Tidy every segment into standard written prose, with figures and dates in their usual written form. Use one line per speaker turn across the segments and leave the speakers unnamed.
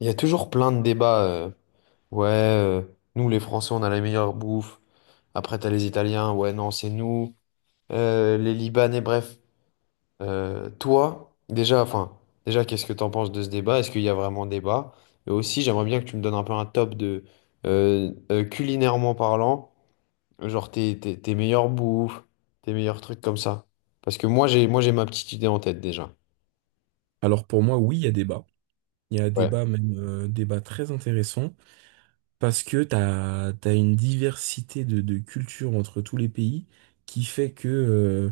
Il y a toujours plein de débats. Ouais, euh, Nous les Français, on a la meilleure bouffe. Après, t'as les Italiens. Ouais, non, c'est nous. Les Libanais, bref. Toi, déjà, enfin, déjà, qu'est-ce que t'en penses de ce débat? Est-ce qu'il y a vraiment débat? Et aussi, j'aimerais bien que tu me donnes un peu un top de culinairement parlant, genre tes meilleures bouffes, tes meilleurs trucs comme ça. Parce que moi j'ai ma petite idée en tête déjà.
Alors pour moi, oui, il y a débat. Il y a
Ouais.
débat, même débat très intéressant, parce que t'as une diversité de cultures entre tous les pays qui fait que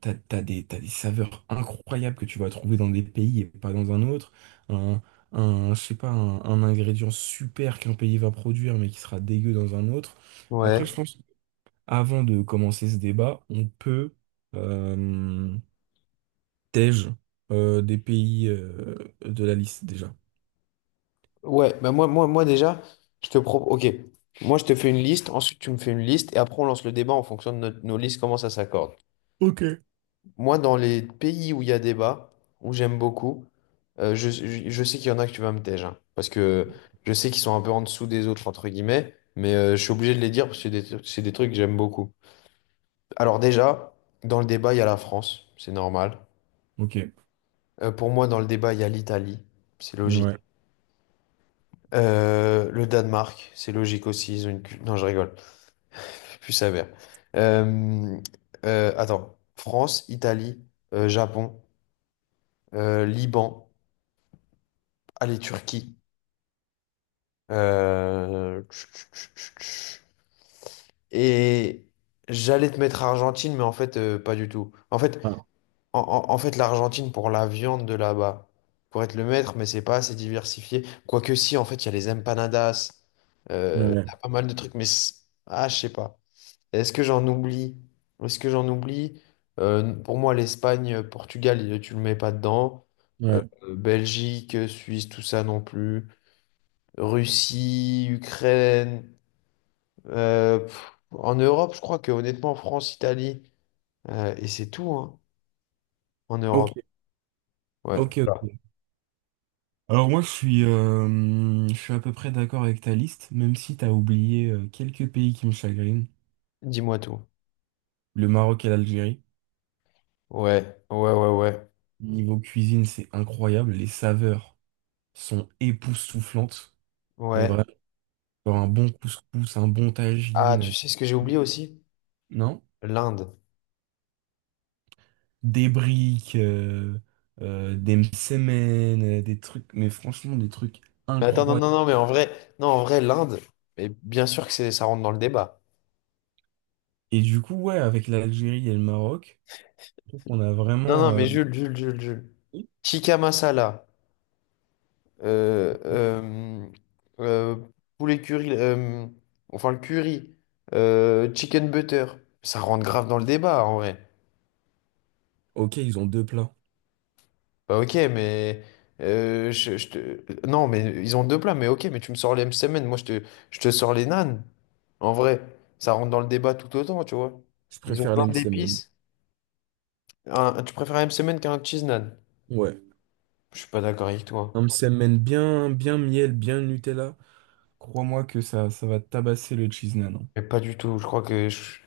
t'as des saveurs incroyables que tu vas trouver dans des pays et pas dans un autre. Un, je sais pas, un ingrédient super qu'un pays va produire mais qui sera dégueu dans un autre.
Ouais.
Après, je pense, avant de commencer ce débat, on peut euh, tège des pays de la liste déjà.
Ouais, bah moi déjà, je te propose. Ok, moi je te fais une liste, ensuite tu me fais une liste, et après on lance le débat en fonction de nos listes, comment ça s'accorde.
Ok.
Moi, dans les pays où il y a débat, où j'aime beaucoup, je sais qu'il y en a que tu vas me tège, hein, parce que je sais qu'ils sont un peu en dessous des autres, entre guillemets, mais je suis obligé de les dire parce que c'est des trucs que j'aime beaucoup. Alors déjà, dans le débat, il y a la France, c'est normal.
Ok,
Pour moi, dans le débat, il y a l'Italie, c'est
ouais.
logique. Le Danemark, c'est logique aussi, ils ont une... Non, je rigole. Plus sévère. Euh, attends, France, Italie, Japon, Liban, allez, Turquie. euh, Et j'allais te mettre Argentine, mais en fait, pas du tout. En fait,
Ah,
l'Argentine pour la viande de là-bas, pour être le maître, mais c'est pas assez diversifié. Quoique si, en fait, il y a les empanadas, il
ouais,
y a pas mal de trucs, mais ah, je sais pas. Est-ce que j'en oublie? Est-ce que j'en oublie? Pour moi, l'Espagne, Portugal, tu le mets pas dedans. Euh,
ouais.
Belgique, Suisse, tout ça non plus. Russie, Ukraine. En Europe, je crois que honnêtement, France, Italie. Et c'est tout, hein, en
Ok,
Europe. Ouais.
ok,
Voilà.
ok. Alors moi, je suis à peu près d'accord avec ta liste, même si t'as oublié quelques pays qui me chagrinent.
Dis-moi tout.
Le Maroc et l'Algérie.
Ouais, ouais, ouais, ouais.
Niveau cuisine, c'est incroyable. Les saveurs sont époustouflantes. Mais
Ouais.
vraiment, genre un bon couscous, un bon
Ah, tu
tagine,
sais ce que j'ai
euh,
oublié aussi?
non?
L'Inde.
Des briques, des msemen, des trucs, mais franchement, des trucs
Mais attends, non,
incroyables.
non, non, mais en vrai, non, en vrai, l'Inde, mais bien sûr que ça rentre dans le débat.
Et du coup, ouais, avec l'Algérie et le Maroc. Je trouve qu'on a
Non,
vraiment.
non, mais Jules, Jules, Jules, Jules. Tikka masala. Euh, euh, euh, poulet curry. Enfin, le curry. Chicken butter. Ça rentre grave dans le débat, en vrai.
Ok, ils ont deux plats.
Bah, ok, mais. Je te... Non, mais ils ont deux plats, mais ok, mais tu me sors les semaine je te sors les nanes. En vrai, ça rentre dans le débat tout autant, tu vois.
Je
Ils ont
préfère
plein
les msemen.
d'épices. Tu préfères un semaine qu'un cheese nan?
Ouais.
Je suis pas d'accord avec toi.
Un msemen bien, bien miel, bien Nutella. Crois-moi que ça va tabasser le cheese naan, hein.
Mais pas du tout, je crois que je-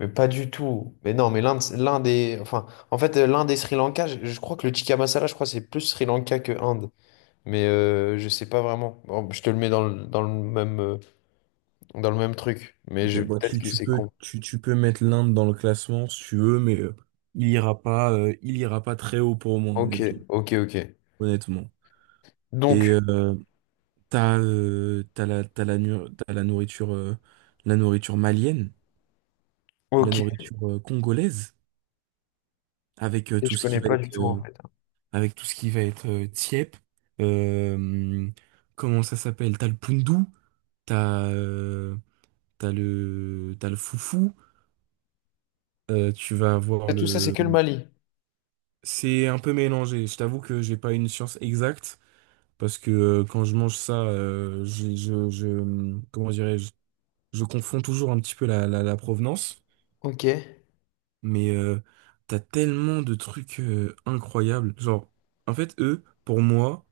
mais pas du tout. Mais non, mais l'un des... Enfin, en fait, l'un des Sri Lanka, je crois que le tikka masala, je crois que c'est plus Sri Lanka que Inde. Mais je sais pas vraiment. Bon, je te le mets dans le même truc. Mais
Ok,
je...
bon,
peut-être
tu,
que
tu
c'est
peux,
con.
tu, tu peux mettre l'Inde dans le classement si tu veux, mais il ira pas très haut pour moi,
Ok,
honnêtement.
ok, ok.
Honnêtement. Et
Donc,
t'as la nourriture malienne, la
ok.
nourriture congolaise, avec
Et je connais pas du tout, en fait.
tout ce qui va être Tiep, euh, comment ça s'appelle? T'as le Poundou, t'as euh, t'as le Foufou, tu vas avoir
Et tout ça, c'est
le.
que le Mali.
C'est un peu mélangé. Je t'avoue que j'ai pas une science exacte parce que quand je mange ça, comment dirais-je? Je confonds toujours un petit peu la provenance,
Ok.
mais t'as tellement de trucs incroyables. Genre, en fait, eux, pour moi.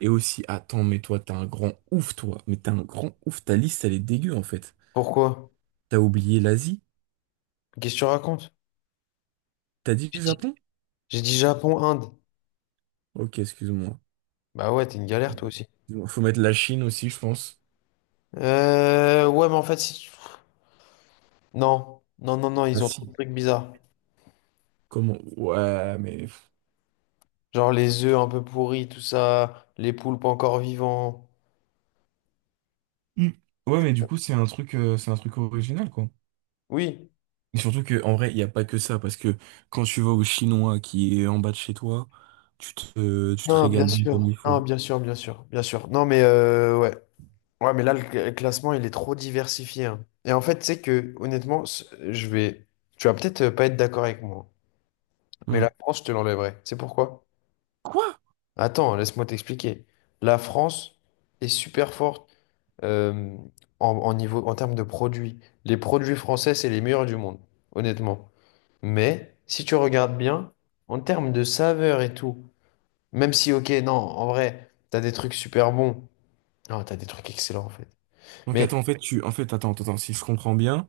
Et aussi, attends, mais toi, t'es un grand ouf, toi. Mais t'es un grand ouf. Ta liste, elle est dégueu, en fait.
Pourquoi?
T'as oublié l'Asie?
Qu'est-ce que tu racontes?
T'as dit le
J'ai dit,
Japon?
j'ai dit Japon, Inde.
Ok, excuse-moi.
Bah ouais, t'es une galère, toi aussi.
Excuse-moi. Faut mettre la Chine aussi, je pense.
Ouais, mais en fait, si... Non, non, non, non,
Ah
ils ont trop de
si.
trucs bizarres.
Comment? Ouais, mais...
Genre les œufs un peu pourris, tout ça, les poulpes encore vivants.
Hmm. Ouais, mais du coup, c'est un truc original, quoi.
Oui.
Et surtout que, en vrai, il n'y a pas que ça, parce que quand tu vas au Chinois qui est en bas de chez toi, tu te
Non, bien
régales bien comme
sûr.
il
Non,
faut.
bien sûr, bien sûr, bien sûr. Non, mais ouais. Ouais, mais là, le classement, il est trop diversifié, hein. Et en fait, tu sais que, honnêtement, je vais. Tu vas peut-être pas être d'accord avec moi, hein. Mais
Hmm.
la France, je te l'enlèverai. Tu sais pourquoi?
Quoi?
Attends, laisse-moi t'expliquer. La France est super forte euh, en niveau, en termes de produits. Les produits français, c'est les meilleurs du monde, honnêtement. Mais si tu regardes bien, en termes de saveur et tout, même si, ok, non, en vrai, t'as des trucs super bons. Non, t'as des trucs excellents en fait.
Donc
Mais
attends, en fait, en fait, attends, attends, attends, si je comprends bien.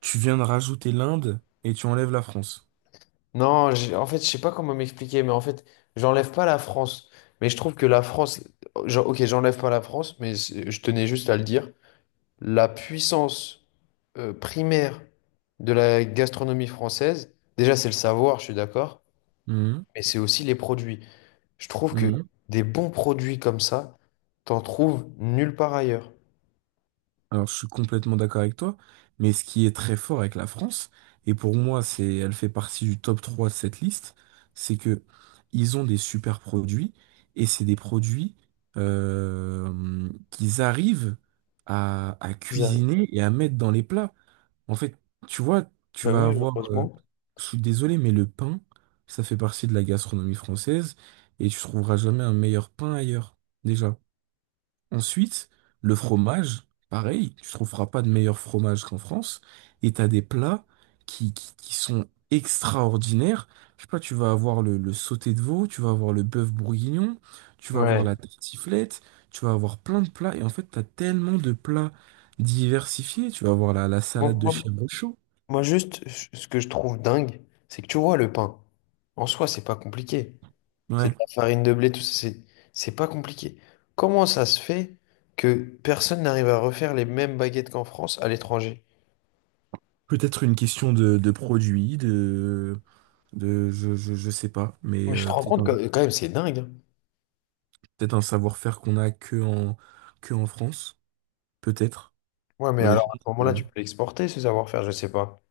Tu viens de rajouter l'Inde et tu enlèves la France.
non, en fait, je sais pas comment m'expliquer, mais en fait, j'enlève pas la France. Mais je trouve que la France, genre, ok, j'enlève pas la France, mais je tenais juste à le dire. La puissance primaire de la gastronomie française, déjà, c'est le savoir, je suis d'accord,
Mhm,
mais c'est aussi les produits. Je trouve que
mhm.
des bons produits comme ça, t'en trouves nulle part ailleurs.
Alors, je suis complètement d'accord avec toi, mais ce qui est très fort avec la France, et pour moi, c'est, elle fait partie du top 3 de cette liste, c'est que ils ont des super produits, et c'est des produits qu'ils arrivent à
Ils arrivent.
cuisiner et à mettre dans les plats. En fait, tu vois, tu
Bah
vas
oui,
avoir,
heureusement.
je suis désolé, mais le pain, ça fait partie de la gastronomie française et tu trouveras jamais un meilleur pain ailleurs, déjà. Ensuite, le fromage, pareil, tu trouveras pas de meilleur fromage qu'en France et t'as des plats qui sont extraordinaires. Je sais pas, tu vas avoir le sauté de veau, tu vas avoir le bœuf bourguignon, tu vas avoir
Ouais.
la tartiflette, tu vas avoir plein de plats et en fait, t'as tellement de plats diversifiés, tu vas avoir la
Moi,
salade de
moi-
chèvre.
Moi, juste, ce que je trouve dingue, c'est que tu vois, le pain, en soi, c'est pas compliqué. C'est
Ouais.
de la farine de blé, tout ça, c'est pas compliqué. Comment ça se fait que personne n'arrive à refaire les mêmes baguettes qu'en France à l'étranger?
Peut-être une question de produit, de je sais pas, mais
Mais je te rends compte que quand même, c'est dingue, hein.
peut-être un savoir-faire qu'on a que en France, peut-être.
Ouais, mais alors à
Honnêtement,
ce moment-là, tu peux l'exporter, ce savoir-faire, je sais pas.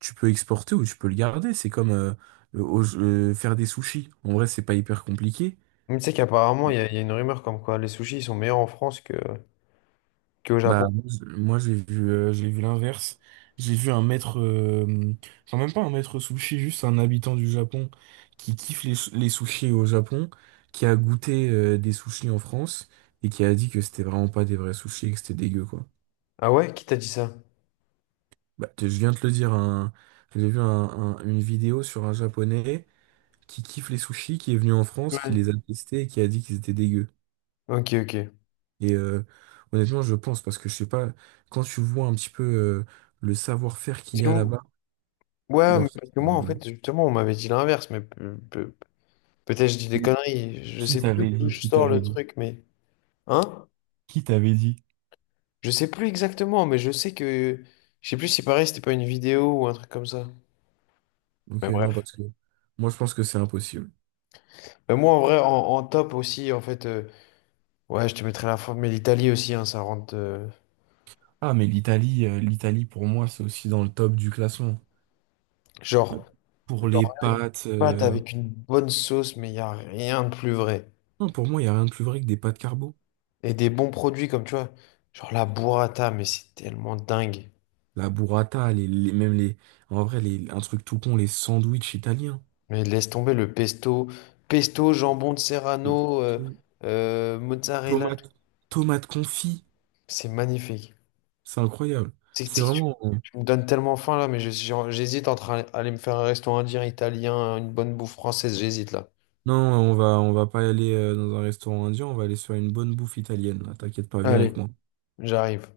tu peux exporter ou tu peux le garder. C'est comme faire des sushis. En vrai, c'est pas hyper compliqué.
Mais tu sais qu'apparemment, il y a une rumeur comme quoi les sushis ils sont meilleurs en France que. Que au
Bah,
Japon.
moi, j'ai vu l'inverse. J'ai vu un maître, genre même pas un maître sushi, juste un habitant du Japon qui kiffe les sushis au Japon, qui a goûté, des sushis en France et qui a dit que c'était vraiment pas des vrais sushis et que c'était dégueu, quoi.
Ah ouais? Qui t'a dit ça?
Bah, je viens de te le dire, j'ai vu une vidéo sur un Japonais qui kiffe les sushis, qui est venu en France, qui les
Ouais.
a testés et qui a dit qu'ils étaient dégueux.
Ok, ok.
Et honnêtement, je pense, parce que je sais pas, quand tu vois un petit peu le savoir-faire qu'il
Parce
y
que
a
m-
là-bas,
ouais,
genre,
mais parce que moi, en
c'est-
fait, justement, on m'avait dit l'inverse, mais peut-être je dis des conneries. Je
Qui
sais plus
t'avait
d'où
dit?
je
Qui
sors
t'avait
le
dit?
truc, mais. Hein?
Qui t'avait dit?
Je sais plus exactement, mais je sais que. Je sais plus si pareil, c'était pas une vidéo ou un truc comme ça.
Ok,
Mais
non,
bref.
parce que moi, je pense que c'est impossible.
Mais moi, en vrai, en, en top aussi, en fait, ouais, je te mettrais la forme, mais l'Italie aussi, hein, ça rentre.
Ah, mais l'Italie, pour moi, c'est aussi dans le top du classement.
Genre,
Pour les
genre, une
pâtes,
pâte avec une bonne sauce, mais il n'y a rien de plus vrai.
non, pour moi, il n'y a rien de plus vrai que des pâtes carbo.
Et des bons produits comme tu vois, genre la burrata, mais c'est tellement dingue.
La burrata, même les, en vrai, les, un truc tout con, les sandwichs italiens.
Mais laisse tomber le pesto, pesto, jambon de
Les
Serrano,
to-
mozzarella,
tomates, tomates confits.
c'est magnifique.
C'est incroyable.
C'est
C'est
c'est que tu,
vraiment,
Tu me donnes tellement faim là, mais j'hésite entre aller me faire un restaurant indien, italien, une bonne bouffe française, j'hésite là.
non, on va pas aller dans un restaurant indien, on va aller sur une bonne bouffe italienne, là. T'inquiète pas, viens avec
Allez,
moi.
j'arrive.